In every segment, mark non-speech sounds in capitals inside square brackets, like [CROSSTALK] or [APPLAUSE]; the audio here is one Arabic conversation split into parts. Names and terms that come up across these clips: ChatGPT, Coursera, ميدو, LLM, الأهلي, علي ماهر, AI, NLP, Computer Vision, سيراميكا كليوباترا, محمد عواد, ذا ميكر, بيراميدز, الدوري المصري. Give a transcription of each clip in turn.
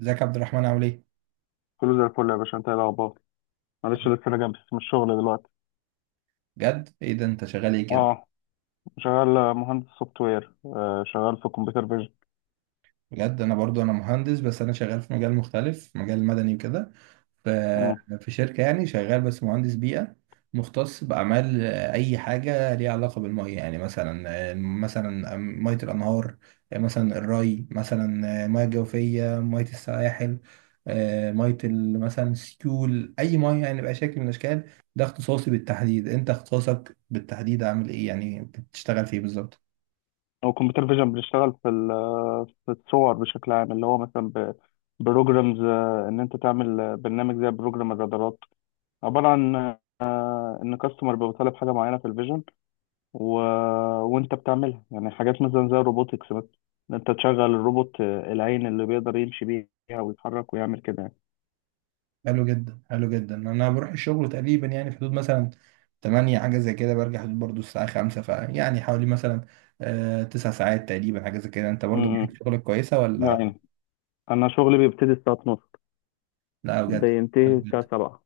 ازيك يا عبد الرحمن، عامل ايه؟ كله زي الفل يا باشا، انت ايه الاخبار؟ معلش لسه راجع بس من الشغل دلوقتي. بجد ايه ده، انت شغال ايه كده؟ اه، شغال مهندس سوفت وير، شغال في كمبيوتر فيجن. بجد انا برضو انا مهندس، بس انا شغال في مجال مختلف، مجال مدني وكده. ف- امم في شركة يعني شغال، بس مهندس بيئة مختص بأعمال أي حاجة ليها علاقة بالمية. يعني مثلا مثلا مية الأنهار، مثلا الري، مثلا مية جوفية، مية السواحل، مثلا السيول، أي مية يعني بأي شكل من الأشكال. ده اختصاصي بالتحديد. أنت اختصاصك بالتحديد عامل ايه؟ يعني بتشتغل في ايه بالظبط؟ هو كمبيوتر فيجن بنشتغل في في الصور بشكل عام، اللي هو مثلا بروجرامز، ان انت تعمل برنامج زي بروجرام الرادارات، عباره عن ان كاستمر بيبقى طالب حاجه معينه في الفيجن. و... وانت بتعملها، يعني حاجات مثلا زي الروبوتكس، مثلا ان انت تشغل الروبوت، العين اللي بيقدر يمشي بيها ويتحرك ويعمل كده يعني. حلو جدا، حلو جدا. انا بروح الشغل تقريبا يعني في حدود مثلا 8، حاجه زي كده، برجع حدود برضو الساعه 5، فيعني حوالي مثلا آه 9 ساعات تقريبا، حاجه زي كده. انت برضو معاك امم شغلك كويسه ولا؟ يعني انا شغلي بيبتدي الساعه 12، لا بجد؟ حلو بينتهي الساعه جدا، 7.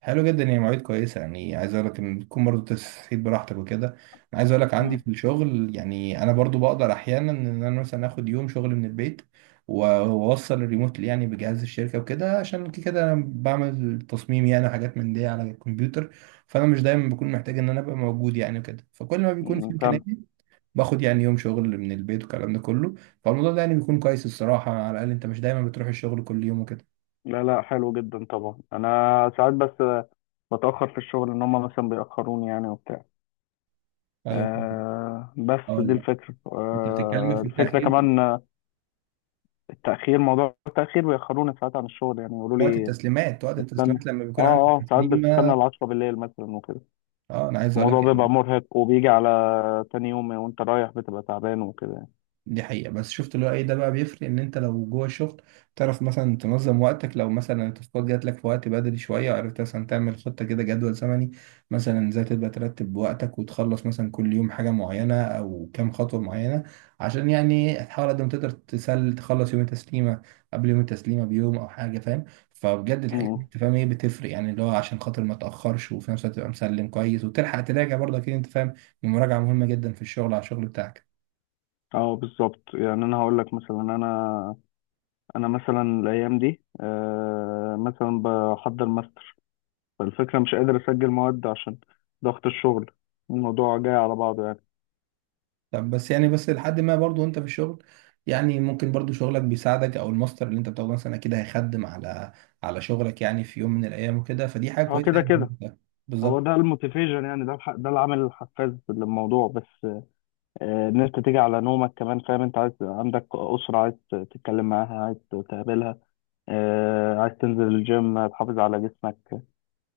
حلو جدا، يعني مواعيد كويسه. يعني عايز اقول لك ان تكون برضو تسعيد براحتك وكده. انا عايز اقول لك عندي مم. في الشغل، يعني انا برضو بقدر احيانا ان انا مثلا اخد يوم شغل من البيت، واوصل الريموت يعني بجهاز الشركه وكده، عشان كده كده انا بعمل تصميم يعني وحاجات من دي على الكمبيوتر. فانا مش دايما بكون محتاج ان انا ابقى موجود يعني وكده، فكل ما بيكون في امكانيه فاهم. باخد يعني يوم شغل من البيت والكلام ده كله. فالموضوع ده يعني بيكون كويس الصراحه، على الاقل انت مش دايما بتروح الشغل كل يوم وكده. لا لا، حلو جدا طبعا. انا ساعات بس بتاخر في الشغل، ان هم مثلا بيأخروني يعني وبتاع. ايوه. بس اه دي لا، الفكره، انت بتتكلم أه في الفكره التاخير. كمان، التأخير، موضوع التأخير بيأخروني ساعات عن الشغل يعني، يقولوا وقت لي التسليمات، وقت استنى. التسليمات لما اه بيكون عندك اه، ساعات بستنى تسليمه. ال 10 بالليل مثلا وكده. اه انا عايز اقول الموضوع لك بيبقى يعني مرهق، وبيجي على تاني يوم وانت رايح بتبقى تعبان وكده يعني. دي حقيقة، بس شفت اللي هو ايه ده بقى، بيفرق ان انت لو جوه الشغل تعرف مثلا تنظم وقتك، لو مثلا التاسكات جات لك في وقت بدري شوية عرفت مثلا تعمل خطة كده، جدول زمني مثلا ازاي تبقى ترتب وقتك وتخلص مثلا كل يوم حاجة معينة او كام خطوة معينة، عشان يعني تحاول قد ما تقدر تسل تخلص يوم التسليمة، قبل يوم التسليمة بيوم او حاجة، فاهم؟ فبجد الحاجات دي أمم. انت فاهم ايه بتفرق، يعني اللي هو عشان خاطر ما تأخرش، وفي نفس الوقت تبقى مسلم كويس وتلحق تراجع برضه، اكيد انت فاهم. المراجعة مهمة جدا في الشغل، على الشغل بتاعك. اه بالظبط. يعني انا هقول لك مثلا، انا مثلا الايام دي، مثلا بحضر ماستر، فالفكره مش قادر اسجل مواد عشان ضغط الشغل، الموضوع جاي على بعضه يعني. طب بس يعني بس لحد ما برضو انت في الشغل، يعني ممكن برضو شغلك بيساعدك، او الماستر اللي انت بتاخده مثلا اكيد هيخدم على على شغلك يعني في يوم من الايام وكده، فدي حاجه هو كويسه كده يعني. كده، هو بالظبط. ده الموتيفيشن يعني، ده ده العامل الحفاز للموضوع. بس ان انت تيجي على نومك كمان، فاهم؟ انت عايز عندك اسره، عايز تتكلم معاها، عايز تقابلها، عايز تنزل الجيم تحافظ على جسمك،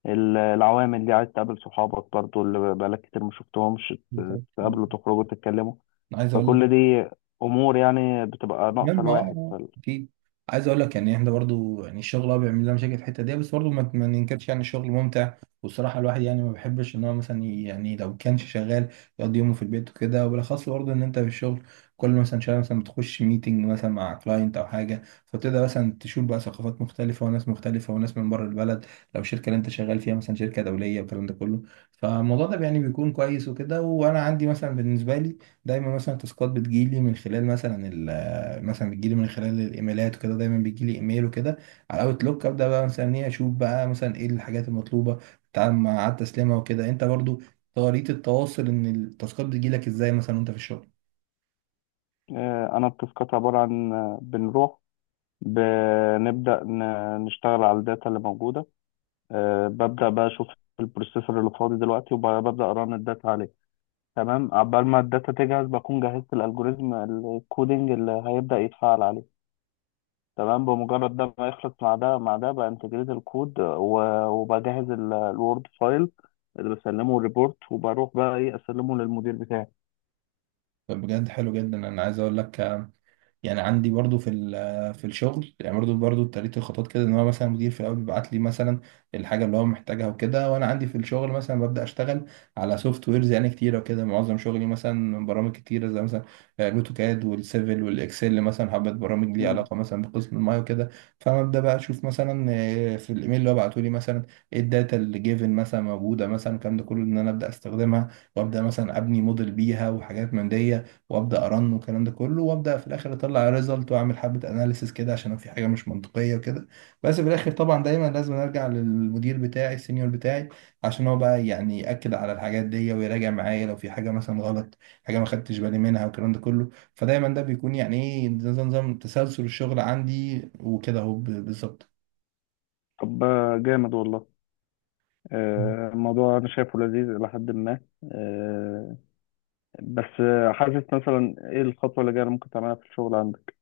العوامل دي، عايز تقابل صحابك برضو اللي بقالك كتير ما شفتهمش، بالظبط تقابلوا، تخرجوا، تتكلموا، انا عايز اقول فكل دي امور يعني بتبقى ناقصه مهمة اه الواحد اكيد. عايز اقول لك يعني احنا برضو يعني الشغل اه بيعمل لنا مشاكل في الحتة دي، بس برضو ما ننكرش يعني الشغل ممتع. والصراحة الواحد يعني ما بيحبش ان هو مثلا يعني لو كانش شغال يقضي يومه في البيت وكده، وبالاخص برضو ان انت في الشغل كل مثلا شوية مثلا بتخش ميتنج مثلا مع كلاينت او حاجة، فبتبدأ مثلا تشوف بقى ثقافات مختلفة وناس مختلفة وناس من بره البلد، لو الشركة اللي انت شغال فيها مثلا شركة دولية والكلام ده كله. فالموضوع ده يعني بيكون كويس وكده. وانا عندي مثلا بالنسبة لي دايما مثلا تاسكات بتجيلي من خلال مثلا، مثلا بتجيلي من خلال الايميلات وكده، دايما بيجيلي ايميل وكده على اوت لوك، ابدا بقى مثلا ايه اشوف بقى مثلا ايه الحاجات المطلوبه، بتتعامل مع التسليمها وكده. انت برضو طريقه التواصل ان التاسكات بتجيلك ازاي مثلا وانت في الشغل؟ انا التاسكات عباره عن، بنروح بنبدا نشتغل على الداتا اللي موجوده، ببدا بقى اشوف البروسيسور اللي فاضي دلوقتي، وببدا اران الداتا عليه. تمام، عقبال ما الداتا تجهز بكون جهزت الالجوريزم الكودينج اللي هيبدا يتفعل عليه. تمام، بمجرد ده ما يخلص مع ده مع ده، بانتجريت الكود، وبجهز الوورد فايل اللي بسلمه الريبورت، وبروح بقى ايه اسلمه للمدير بتاعي. طب بجد حلو جدا. انا عايز اقول لك يعني عندي برضو في في الشغل يعني برضو برضو اتريت الخطوات كده، ان هو مثلا المدير في الاول بيبعت لي مثلا الحاجه اللي هو محتاجها وكده، وانا عندي في الشغل مثلا ببدا اشتغل على سوفت ويرز يعني كتيره وكده. معظم شغلي مثلا برامج كتيره زي مثلا الاوتوكاد والسيفل والاكسل، مثلا حبه برامج ليها علاقه مثلا بقسم المايه وكده. فانا ابدا بقى اشوف مثلا في الايميل اللي هو بعته لي مثلا ايه الداتا اللي جيفن مثلا موجوده، مثلا الكلام ده كله ان انا ابدا استخدمها وابدا مثلا ابني موديل بيها وحاجات من دي، وابدا ارن والكلام ده كله، وابدا في الاخر اطلع ريزلت واعمل حبه اناليسيس كده عشان لو في حاجه مش منطقيه وكده. بس في الاخر طبعا دايما لازم ارجع للمدير بتاعي، السينيور بتاعي، عشان هو بقى يعني ياكد على الحاجات دي ويراجع معايا لو في حاجه مثلا غلط، حاجه ما خدتش بالي منها والكلام ده كله. فدايما ده بيكون يعني ايه، نظام، نظام تسلسل الشغل عندي وكده، اهو بالظبط. طب جامد والله. الموضوع أنا شايفه لذيذ إلى حد ما. آه، بس حاسس مثلا إيه الخطوة اللي جاية اللي ممكن تعملها في الشغل عندك؟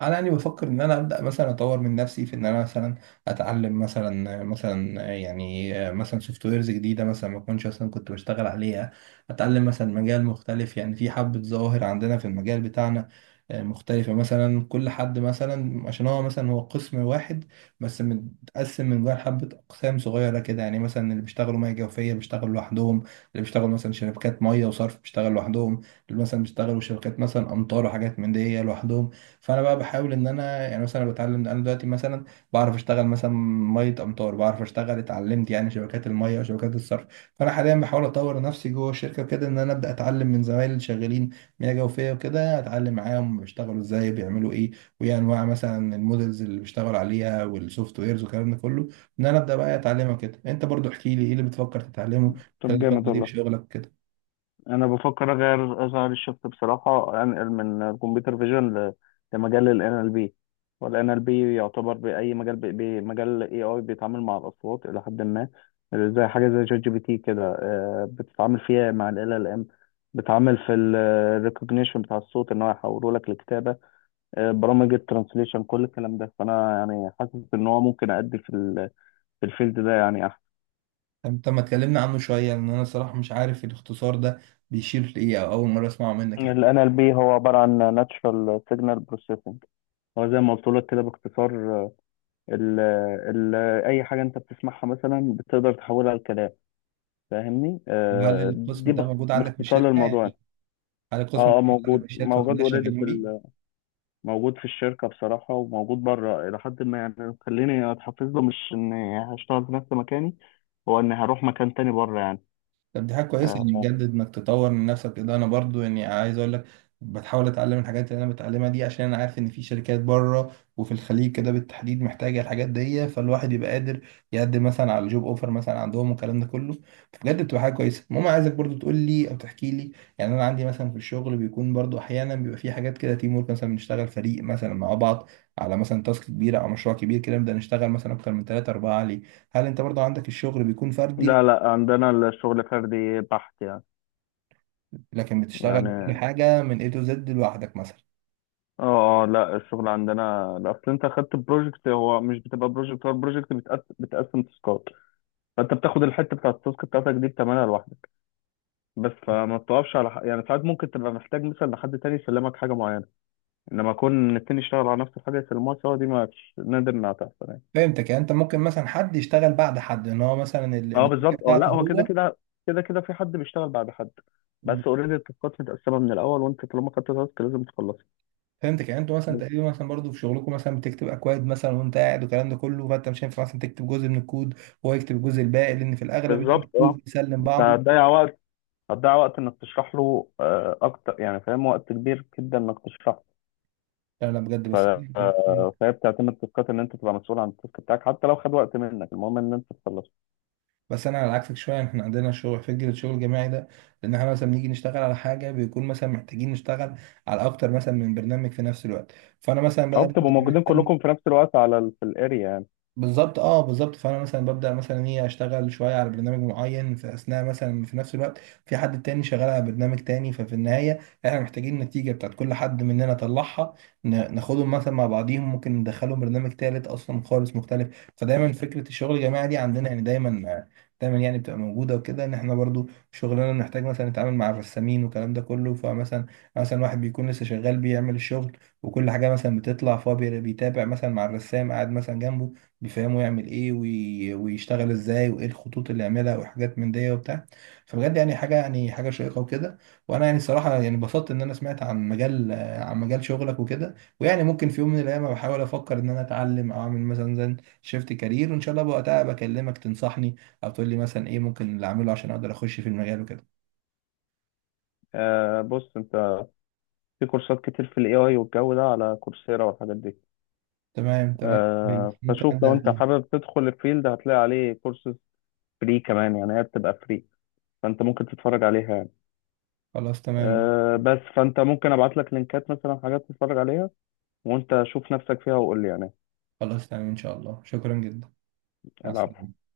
انا يعني بفكر ان انا ابدا مثلا اطور من نفسي في ان انا مثلا اتعلم مثلا، مثلا يعني مثلا سوفت ويرز جديده مثلا ما كنتش اصلا كنت بشتغل عليها، اتعلم مثلا مجال مختلف. يعني في حبه ظواهر عندنا في المجال بتاعنا مختلفه، مثلا كل حد مثلا عشان هو مثلا هو قسم واحد بس متقسم من جوه حبه اقسام صغيره كده، يعني مثلا اللي بيشتغلوا ميه جوفيه بيشتغلوا لوحدهم، اللي بيشتغلوا مثلا شركات ميه وصرف بيشتغلوا لوحدهم، اللي مثلا بيشتغلوا شركات مثلا امطار وحاجات من دي لوحدهم. فانا بقى بحاول ان انا يعني مثلا أنا بتعلم، انا دلوقتي مثلا بعرف اشتغل مثلا ميه امطار، بعرف اشتغل اتعلمت يعني شبكات الميه وشبكات الصرف. فانا حاليا بحاول اطور نفسي جوه الشركه كده، ان انا ابدا اتعلم من زمايلي اللي شغالين مياه جوفيه وكده، اتعلم معاهم بيشتغلوا ازاي، بيعملوا ايه، وايه انواع مثلا المودلز اللي بيشتغلوا عليها، والسوفت ويرز والكلام ده كله، ان انا ابدا بقى اتعلمها كده. انت برضو احكي لي ايه اللي بتفكر تتعلمه طب خلال جامد الفتره دي في والله. شغلك كده. أنا بفكر أغير الشفت بصراحة، أنقل من الكمبيوتر فيجن لمجال ال NLP، وال NLP يعتبر بأي مجال، بمجال ال AI، بيتعامل مع الأصوات إلى حد ما، زي حاجة زي شات جي بي تي كده، بتتعامل فيها مع ال LLM، بتعامل في ال recognition بتاع الصوت إن هو يحوله لك لكتابة، برامج الترانسليشن كل الكلام ده، فانا يعني حاسس ان هو ممكن ادي في في الفيلد ده يعني احسن. انت ما تكلمنا عنه شوية، لان انا صراحة مش عارف الاختصار ده بيشير لإيه، او اول مرة اسمعه منك ال الحقيقة. NLP هو عبارة عن Natural Signal Processing، هو زي ما قلت لك كده باختصار. ال ال اي حاجة انت بتسمعها مثلا بتقدر تحولها لكلام، فاهمني، هل دي القسم ده موجود عندك في باختصار الشركة للموضوع يعني. يعني، هل القسم ده اه اه، موجود عندك في موجود الشركة وفي موجود الناس اوريدي في شغالين بيه؟ موجود في الشركة بصراحة، وموجود بره إلى حد ما، يعني خليني أتحفز له، مش إني هشتغل في نفس مكاني، هو إني هروح مكان تاني بره يعني. طب دي حاجة كويسة يعني، آه، بجد انك تطور من نفسك كده. انا برضو يعني عايز اقول لك بتحاول اتعلم الحاجات اللي انا بتعلمها دي، عشان انا عارف ان في شركات بره وفي الخليج كده بالتحديد محتاجة الحاجات دي، فالواحد يبقى قادر يقدم مثلا على جوب اوفر مثلا عندهم والكلام ده كله. فبجد بتبقى حاجة كويسة. المهم عايزك برضو تقول لي او تحكي لي، يعني انا عندي مثلا في الشغل بيكون برضو احيانا بيبقى في حاجات كده تيم ورك، مثلا بنشتغل فريق مثلا مع بعض على مثلا تاسك كبيرة او مشروع كبير كده، نبدأ نشتغل مثلا اكتر من ثلاثة اربعة عليه. هل انت برضو عندك الشغل بيكون فردي، لا لا، عندنا الشغل فردي بحت يعني. لكن بتشتغل كل يعني حاجة من A to Z لوحدك مثلا؟ اه اه، لا الشغل عندنا، لا، اصل انت خدت بروجكت، هو مش بتبقى بروجكت، هو البروجكت بتقسم، تاسكات. فانت بتاخد الحته بتاعت التاسك بتاعتك دي بتعملها لوحدك بس، فما بتقفش على حق. يعني ساعات ممكن تبقى محتاج مثلا لحد تاني يسلمك حاجه معينه، انما اكون التاني يشتغل على نفس الحاجه يسلموها سوا، دي ما نادر انها تحصل يعني. فهمتك، يعني انت ممكن مثلا حد يشتغل بعد حد ان هو مثلا اه النتيجة بالظبط، اه لا بتاعته هو كده هو. كده، كده كده في حد بيشتغل بعد حد، بس اوريدي التاسكات متقسمه من الاول، وانت طالما خدت تاسك لازم تخلصها. فهمتك، يعني انتوا مثلا تقريبا مثلا برضه في شغلكم مثلا بتكتب اكواد مثلا وانت قاعد والكلام ده كله، فانت مش هينفع مثلا تكتب جزء من الكود وهو يكتب الجزء الباقي، لان في الاغلب يعني بالظبط اه، الكود بيسلم انت بعضه. هتضيع وقت، هتضيع وقت انك تشرح له اكتر يعني فاهم، وقت كبير جدا انك تشرح. لا لا بجد ف... بس [LAUGHS] فهي بتعتمد تاسكات، ان انت تبقى مسؤول عن التاسك بتاعك حتى لو خد وقت منك، المهم ان انت تخلصه. بس انا على عكسك شويه، يعني احنا عندنا شغل فكره الشغل الجماعي ده، لان احنا مثلا بنيجي نشتغل على حاجه بيكون مثلا محتاجين نشتغل على اكتر مثلا من برنامج في نفس الوقت، فانا مثلا او بدل بتبقوا ما موجودين أفضل. كلكم في نفس الوقت على في الاريا يعني. بالظبط اه، بالظبط. فانا مثلا ببدا مثلا ايه اشتغل شويه على برنامج معين، في اثناء مثلا في نفس الوقت في حد تاني شغال على برنامج تاني، ففي النهايه احنا محتاجين النتيجه بتاعت كل حد مننا طلعها، ناخدهم مثلا مع بعضيهم، ممكن ندخلهم برنامج تالت اصلا خالص مختلف. فدايما فكره الشغل الجماعي دي عندنا يعني دايما، دايما يعني بتبقى موجوده وكده. ان احنا برضو شغلنا بنحتاج مثلا نتعامل مع الرسامين والكلام ده كله، فمثلا مثلا واحد بيكون لسه شغال بيعمل الشغل وكل حاجه مثلا بتطلع، فهو بيتابع مثلا مع الرسام قاعد مثلا جنبه، بيفهموا يعمل ايه ويشتغل ازاي وايه الخطوط اللي يعملها وحاجات من دي وبتاع. فبجد يعني حاجه، يعني حاجه شيقه وكده. وانا يعني صراحه يعني انبسطت ان انا سمعت عن مجال عن مجال شغلك وكده، ويعني ممكن في يوم من الايام بحاول افكر ان انا اتعلم او اعمل مثلا زي شيفت كارير، وان شاء الله وقتها بكلمك تنصحني او تقول لي مثلا ايه ممكن اللي اعمله عشان اقدر اخش في المجال وكده. آه، بص انت، في كورسات كتير في الاي اي والجو ده على كورسيرا والحاجات دي. تمام تمام، كويس. آه، ممكن فشوف لو ابدا انت فيها. حابب تدخل الفيلد هتلاقي عليه كورسز فري كمان يعني، هي بتبقى فري، فانت ممكن تتفرج عليها يعني. خلاص تمام. أه بس فانت ممكن ابعت لك لينكات مثلا حاجات تتفرج عليها، وانت شوف نفسك فيها وقول لي يعني. خلاص تمام، ان شاء الله، شكرا جدا، مع العب السلامه.